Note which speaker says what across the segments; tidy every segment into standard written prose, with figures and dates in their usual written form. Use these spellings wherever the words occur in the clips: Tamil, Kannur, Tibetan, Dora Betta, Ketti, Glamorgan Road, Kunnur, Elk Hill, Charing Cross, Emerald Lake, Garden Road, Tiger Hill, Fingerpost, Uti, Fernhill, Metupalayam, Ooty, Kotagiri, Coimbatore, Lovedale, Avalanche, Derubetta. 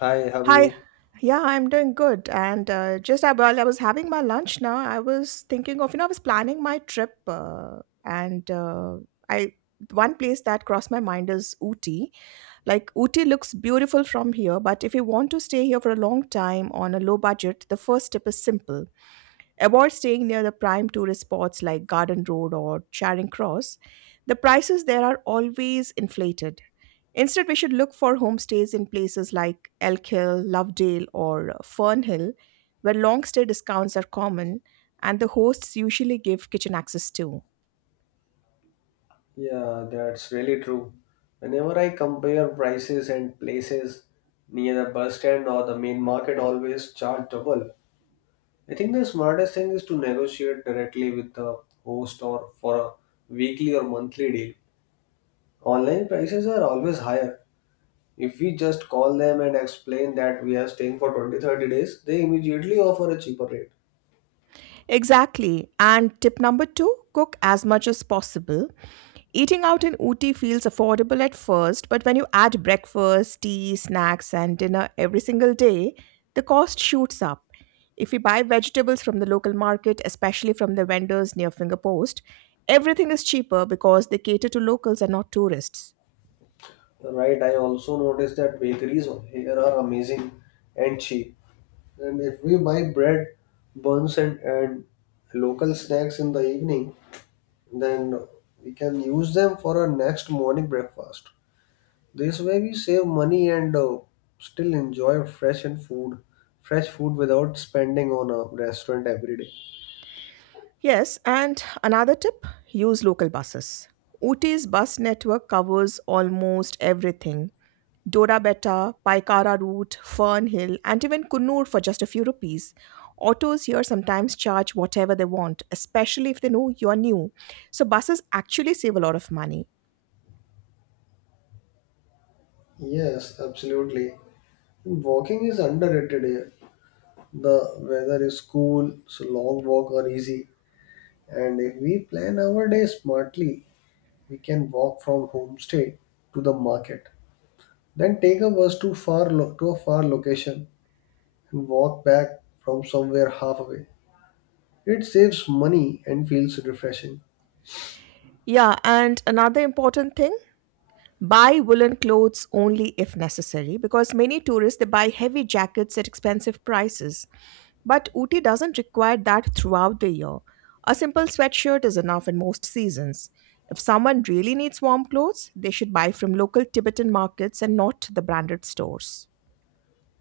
Speaker 1: Hi, how are
Speaker 2: Hi.
Speaker 1: you?
Speaker 2: Yeah, I'm doing good. And just while I was having my lunch now, I was thinking of, I was planning my trip. And uh, I, One place that crossed my mind is Ooty. Like, Ooty looks beautiful from here, but if you want to stay here for a long time on a low budget, the first tip is simple. Avoid staying near the prime tourist spots like Garden Road or Charing Cross. The prices there are always inflated. Instead, we should look for homestays in places like Elk Hill, Lovedale, or Fernhill, where long stay discounts are common and the hosts usually give kitchen access too.
Speaker 1: Yeah, that's really true. Whenever I compare prices and places near the bus stand or the main market always charge double. I think the smartest thing is to negotiate directly with the host or for a weekly or monthly deal. Online prices are always higher. If we just call them and explain that we are staying for 20-30 days, they immediately offer a cheaper rate.
Speaker 2: Exactly. And tip number two, cook as much as possible. Eating out in Ooty feels affordable at first, but when you add breakfast, tea, snacks, and dinner every single day, the cost shoots up. If you buy vegetables from the local market, especially from the vendors near Fingerpost, everything is cheaper because they cater to locals and not tourists.
Speaker 1: Right, I also noticed that bakeries here are amazing and cheap. And if we buy bread, buns, and local snacks in the evening, then we can use them for our next morning breakfast. This way, we save money and still enjoy fresh food without spending on a restaurant every day.
Speaker 2: Yes, and another tip, use local buses. Ooty's bus network covers almost everything: Dora Betta, Paikara Route, Fernhill, and even Kunnur for just a few rupees. Autos here sometimes charge whatever they want, especially if they know you're new. So buses actually save a lot of money.
Speaker 1: Yes, absolutely. Walking is underrated here. The weather is cool, so long walk are easy. And if we plan our day smartly, we can walk from homestay to the market. Then take a bus to to a far location and walk back from somewhere halfway. It saves money and feels refreshing.
Speaker 2: Yeah, and another important thing, buy woolen clothes only if necessary, because many tourists they buy heavy jackets at expensive prices. But Ooty doesn't require that throughout the year. A simple sweatshirt is enough in most seasons. If someone really needs warm clothes, they should buy from local Tibetan markets and not the branded stores.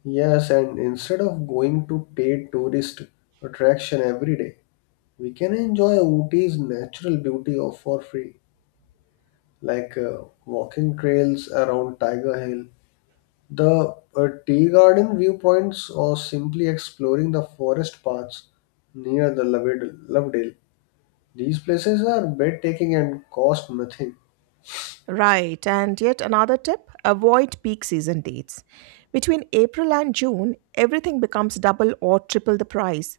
Speaker 1: Yes, and instead of going to paid tourist attraction every day, we can enjoy Ooty's natural beauty of for free, like walking trails around Tiger Hill, the tea garden viewpoints, or simply exploring the forest paths near the Lovedale. These places are breathtaking and cost nothing.
Speaker 2: Right, and yet another tip, avoid peak season dates. Between April and June, everything becomes double or triple the price.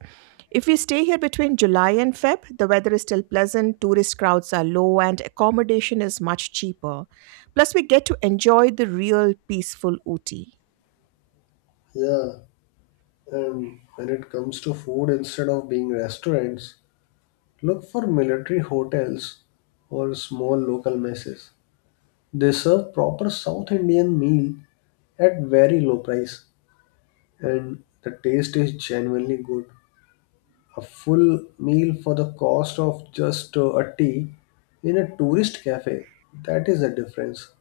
Speaker 2: If we stay here between July and Feb, the weather is still pleasant, tourist crowds are low, and accommodation is much cheaper. Plus, we get to enjoy the real peaceful Ooty.
Speaker 1: Yeah, and when it comes to food, instead of being restaurants, look for military hotels or small local messes. They serve proper South Indian meal at very low price, and the taste is genuinely good. A full meal for the cost of just a tea in a tourist cafe. That is the difference.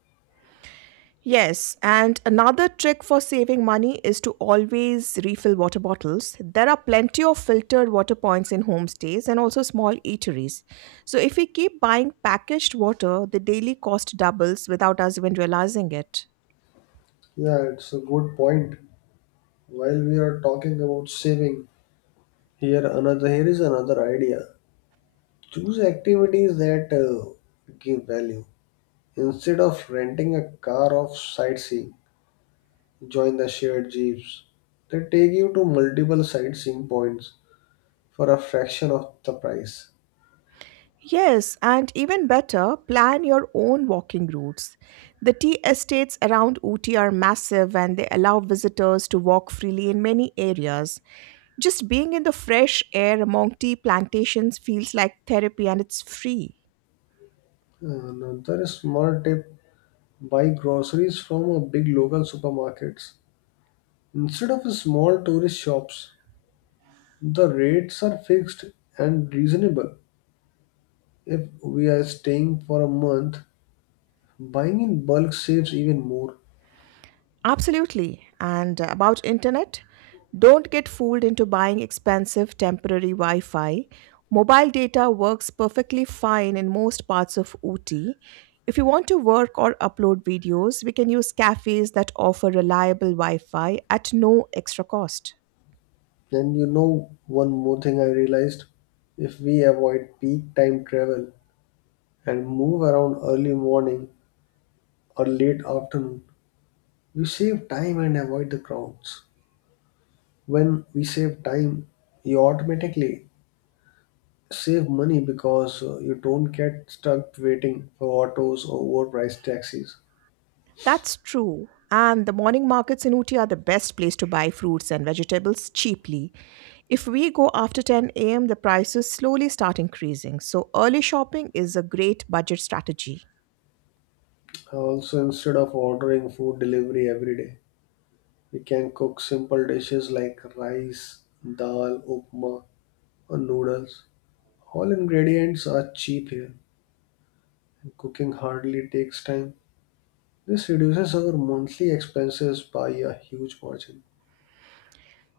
Speaker 2: Yes, and another trick for saving money is to always refill water bottles. There are plenty of filtered water points in homestays and also small eateries. So, if we keep buying packaged water, the daily cost doubles without us even realizing it.
Speaker 1: Yeah, it's a good point. While we are talking about saving, Here is another idea. Choose activities that give value. Instead of renting a car of sightseeing, join the shared jeeps. They take you to multiple sightseeing points for a fraction of the price.
Speaker 2: Yes, and even better, plan your own walking routes. The tea estates around Uti are massive and they allow visitors to walk freely in many areas. Just being in the fresh air among tea plantations feels like therapy and it's free.
Speaker 1: Another small tip: buy groceries from a big local supermarkets instead of small tourist shops. The rates are fixed and reasonable. If we are staying for a month, buying in bulk saves even more.
Speaker 2: Absolutely. And about internet, don't get fooled into buying expensive temporary Wi Fi. Mobile data works perfectly fine in most parts of OT. If you want to work or upload videos, we can use cafes that offer reliable Wi Fi at no extra cost.
Speaker 1: And one more thing I realized, if we avoid peak time travel and move around early morning or late afternoon, we save time and avoid the crowds. When we save time, you automatically save money because you don't get stuck waiting for autos or overpriced taxis.
Speaker 2: That's true. And the morning markets in Uti are the best place to buy fruits and vegetables cheaply. If we go after 10 a.m., the prices slowly start increasing. So early shopping is a great budget strategy.
Speaker 1: Also, instead of ordering food delivery every day, we can cook simple dishes like rice, dal, upma, or noodles. All ingredients are cheap here, and cooking hardly takes time. This reduces our monthly expenses by a huge margin,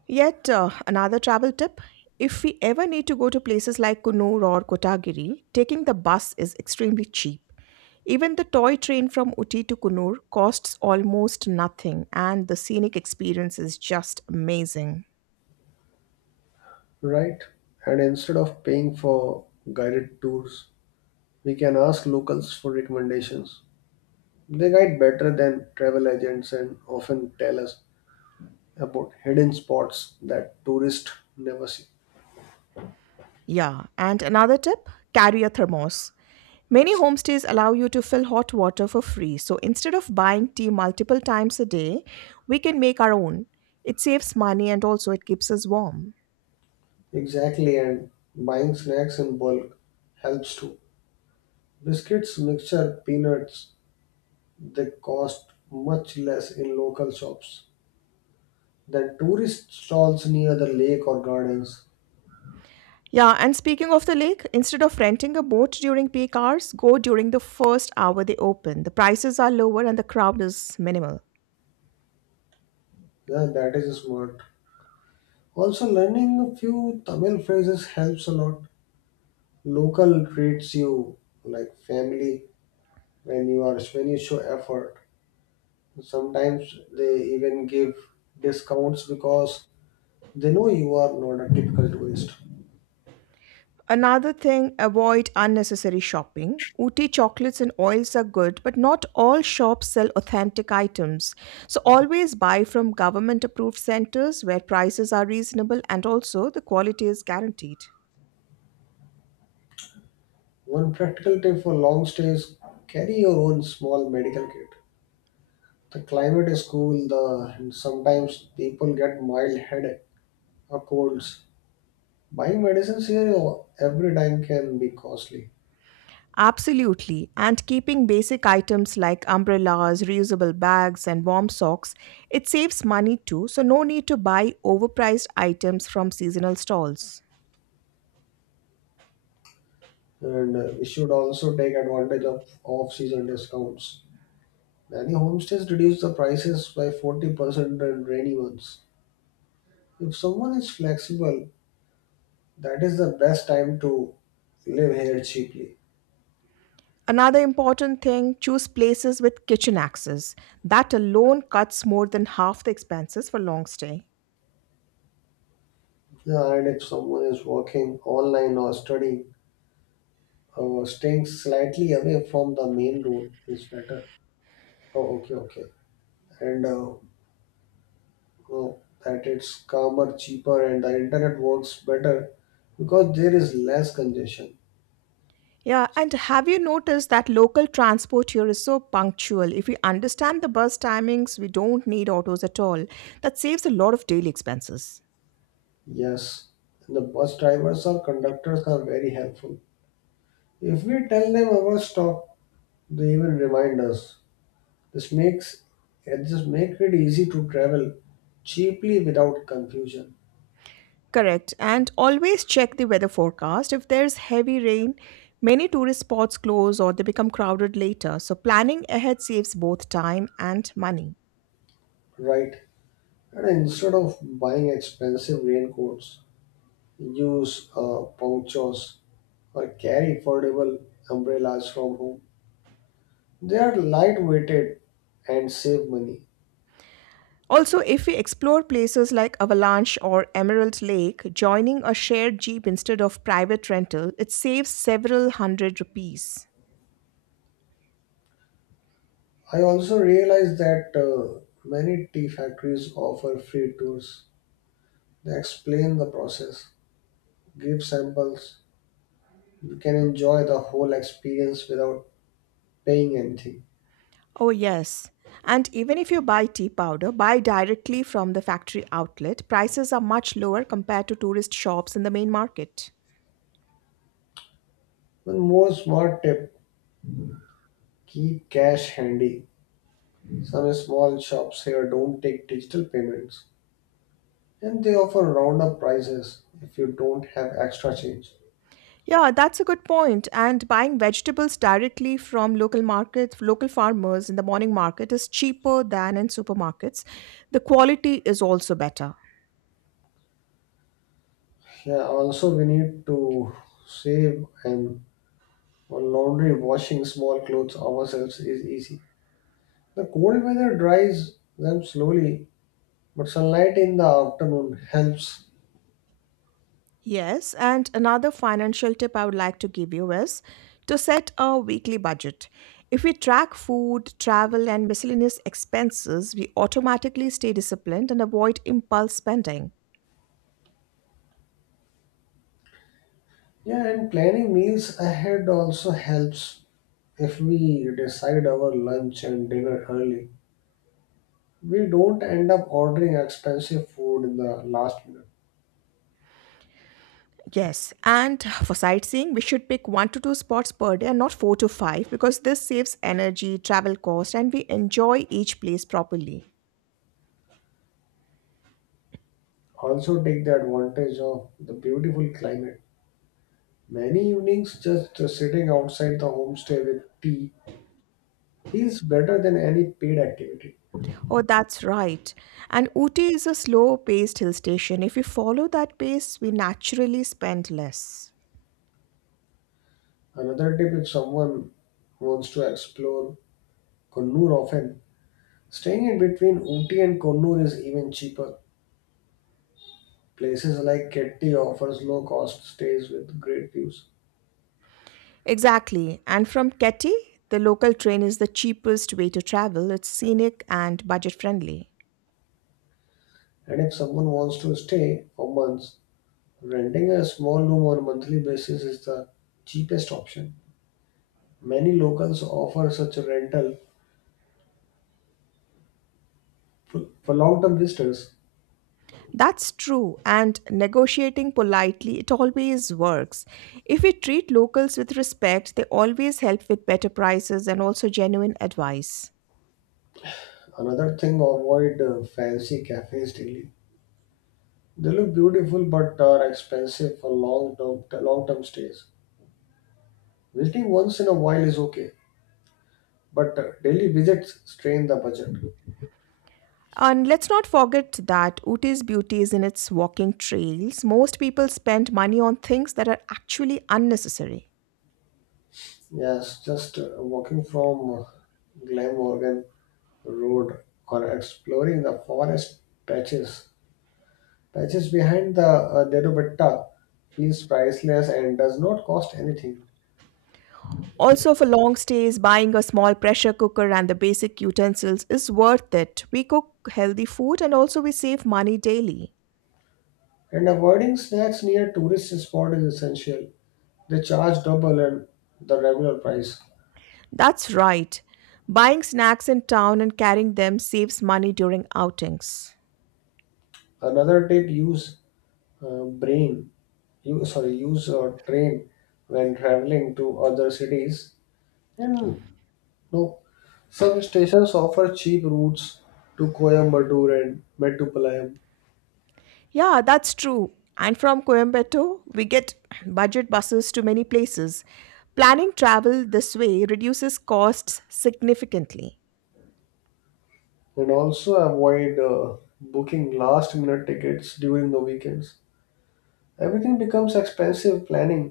Speaker 2: Another travel tip: if we ever need to go to places like Kunur or Kotagiri, taking the bus is extremely cheap. Even the toy train from Uti to Kunur costs almost nothing, and the scenic experience is just amazing.
Speaker 1: right? And instead of paying for guided tours, we can ask locals for recommendations. They guide better than travel agents and often tell us about hidden spots that tourists never see.
Speaker 2: Yeah, and another tip, carry a thermos. Many homestays allow you to fill hot water for free, so instead of buying tea multiple times a day, we can make our own. It saves money and also it keeps us warm.
Speaker 1: Exactly, and buying snacks in bulk helps too. Biscuits, mixture, peanuts. They cost much less in local shops than tourist stalls near the lake or gardens.
Speaker 2: Yeah, and speaking of the lake, instead of renting a boat during peak hours, go during the first hour they open. The prices are lower and the crowd is minimal.
Speaker 1: Yeah, that is smart. Also, learning a few Tamil phrases helps a lot. Local treats you like family when you show effort. Sometimes they even give discounts because they know you are not a typical tourist.
Speaker 2: Another thing, avoid unnecessary shopping. Ooty chocolates and oils are good, but not all shops sell authentic items. So always buy from government approved centers where prices are reasonable and also the quality is guaranteed.
Speaker 1: One practical tip for long stays: carry your own small medical kit. The climate is cool, the and sometimes people get mild headache or colds. Buying medicines here every time can be costly,
Speaker 2: Absolutely. And keeping basic items like umbrellas, reusable bags, and warm socks, it saves money too, so no need to buy overpriced items from seasonal stalls.
Speaker 1: and we should also take advantage of off-season discounts. Many homestays reduce the prices by 40% in rainy months. If someone is flexible, that is the best time to live here cheaply.
Speaker 2: Another important thing, choose places with kitchen access. That alone cuts more than half the expenses for long stay.
Speaker 1: Yeah, and if someone is working online or studying, staying slightly away from the main road is better. Oh, okay, okay. And oh, that it's calmer, cheaper, and the internet works better because there is less congestion.
Speaker 2: Yeah, and have you noticed that local transport here is so punctual? If we understand the bus timings, we don't need autos at all. That saves a lot of daily expenses.
Speaker 1: Yes, and the bus drivers or conductors are very helpful. If we tell them our stop, they will remind us. This make it easy to travel cheaply without confusion,
Speaker 2: Correct. And always check the weather forecast. If there's heavy rain, many tourist spots close or they become crowded later. So planning ahead saves both time and money.
Speaker 1: right? And instead of buying expensive raincoats, use ponchos or carry affordable umbrellas from home. They are light weighted and save money.
Speaker 2: Also, if we explore places like Avalanche or Emerald Lake, joining a shared jeep instead of private rental, it saves several hundred rupees.
Speaker 1: I also realized that many tea factories offer free tours. They explain the process, give samples. You can enjoy the whole experience without paying anything.
Speaker 2: Oh, yes. And even if you buy tea powder, buy directly from the factory outlet. Prices are much lower compared to tourist shops in the main market.
Speaker 1: One more smart tip: keep cash handy. Some small shops here don't take digital payments and they offer roundup prices if you don't have extra change.
Speaker 2: Yeah, that's a good point. And buying vegetables directly from local markets, local farmers in the morning market is cheaper than in supermarkets. The quality is also better.
Speaker 1: Yeah, also, we need to save and Well, laundry, washing small clothes ourselves is easy. The cold weather dries them slowly, but sunlight in the afternoon helps.
Speaker 2: Yes, and another financial tip I would like to give you is to set a weekly budget. If we track food, travel, and miscellaneous expenses, we automatically stay disciplined and avoid impulse spending.
Speaker 1: Yeah, and planning meals ahead also helps. If we decide our lunch and dinner early, we don't end up ordering expensive food in the last minute.
Speaker 2: Yes, and for sightseeing, we should pick one to two spots per day and not four to five, because this saves energy, travel cost, and we enjoy each place properly.
Speaker 1: Also, take the advantage of the beautiful climate. Many evenings just sitting outside the homestay with tea feels better than any paid activity.
Speaker 2: Oh, that's right. And Uti is a slow paced hill station. If we follow that pace, we naturally spend less.
Speaker 1: Another tip: if someone wants to explore Kannur often, staying in between Ooty and Kannur is even cheaper. Places like Ketti offers low cost stays with great views.
Speaker 2: Exactly. And from Keti, the local train is the cheapest way to travel. It's scenic and budget friendly.
Speaker 1: And if someone wants to stay for months, renting a small room on a monthly basis is the cheapest option. Many locals offer such a rental for long term visitors.
Speaker 2: That's true, and negotiating politely, it always works. If we treat locals with respect, they always help with better prices and also genuine advice.
Speaker 1: Another thing, avoid fancy cafes daily. They look beautiful but are expensive for long term stays. Visiting once in a while is okay, but daily visits strain the budget.
Speaker 2: And let's not forget that Uti's beauty is in its walking trails. Most people spend money on things that are actually unnecessary.
Speaker 1: Yes, just walking from Glamorgan Road or exploring the forest patches. patches behind the Derubetta feels priceless and does not cost anything.
Speaker 2: Also, for long stays, buying a small pressure cooker and the basic utensils is worth it. We cook healthy food and also we save money daily.
Speaker 1: And avoiding snacks near tourist spot is essential. They charge double and the regular price.
Speaker 2: That's right. Buying snacks in town and carrying them saves money during outings.
Speaker 1: Another tip: use brain you sorry use a train when traveling to other cities and no, some stations offer cheap routes to Coimbatore and Metupalayam.
Speaker 2: Yeah, that's true. And from Coimbatore, we get budget buses to many places. Planning travel this way reduces costs significantly.
Speaker 1: And also avoid booking last minute tickets during the weekends. Everything becomes expensive. Planning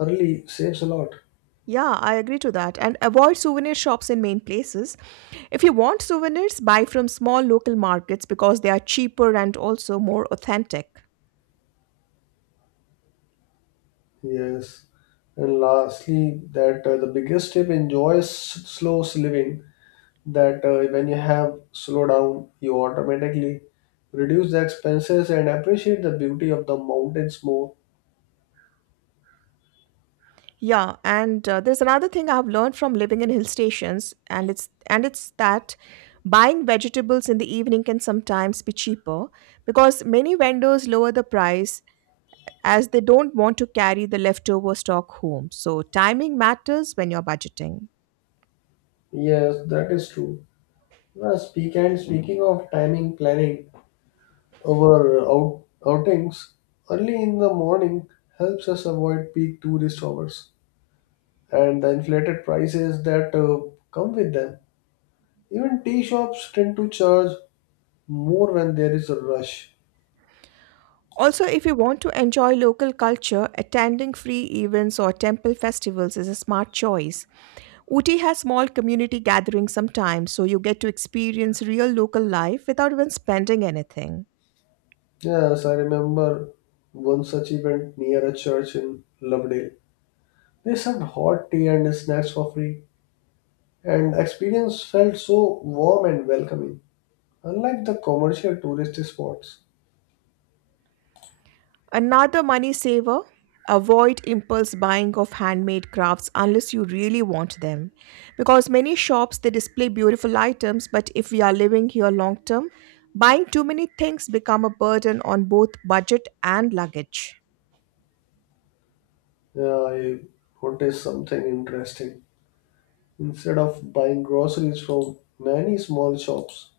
Speaker 1: early saves a lot.
Speaker 2: Yeah, I agree to that. And avoid souvenir shops in main places. If you want souvenirs, buy from small local markets because they are cheaper and also more authentic.
Speaker 1: Yes, and lastly, that the biggest tip: enjoy slow living. That when you have slow down, you automatically reduce the expenses and appreciate the beauty of the mountains more.
Speaker 2: Yeah, and there's another thing I've learned from living in hill stations, and it's that buying vegetables in the evening can sometimes be cheaper, because many vendors lower the price as they don't want to carry the leftover stock home. So timing matters when you're budgeting.
Speaker 1: Yes, that is true. Speaking of timing planning, our outings early in the morning helps us avoid peak tourist hours and the inflated prices that come with them. Even tea shops tend to charge more when there is a rush.
Speaker 2: Also, if you want to enjoy local culture, attending free events or temple festivals is a smart choice. Uti has small community gatherings sometimes, so you get to experience real local life without even spending anything.
Speaker 1: Yes, I remember one such event near a church in Lovedale. They served hot tea and snacks for free, and the experience felt so warm and welcoming, unlike the commercial tourist spots.
Speaker 2: Another money saver: avoid impulse buying of handmade crafts unless you really want them, because many shops they display beautiful items, but if we are living here long term, buying too many things become a burden on both budget and luggage.
Speaker 1: Yeah, I noticed something interesting. Instead of buying groceries from many small shops,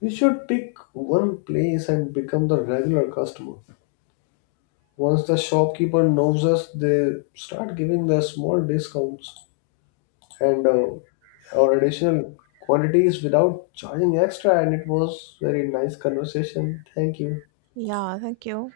Speaker 1: we should pick one place and become the regular customer. Once the shopkeeper knows us, they start giving the small discounts. And or additional quantities without charging extra. And it was very nice conversation. Thank you.
Speaker 2: Yeah, thank you.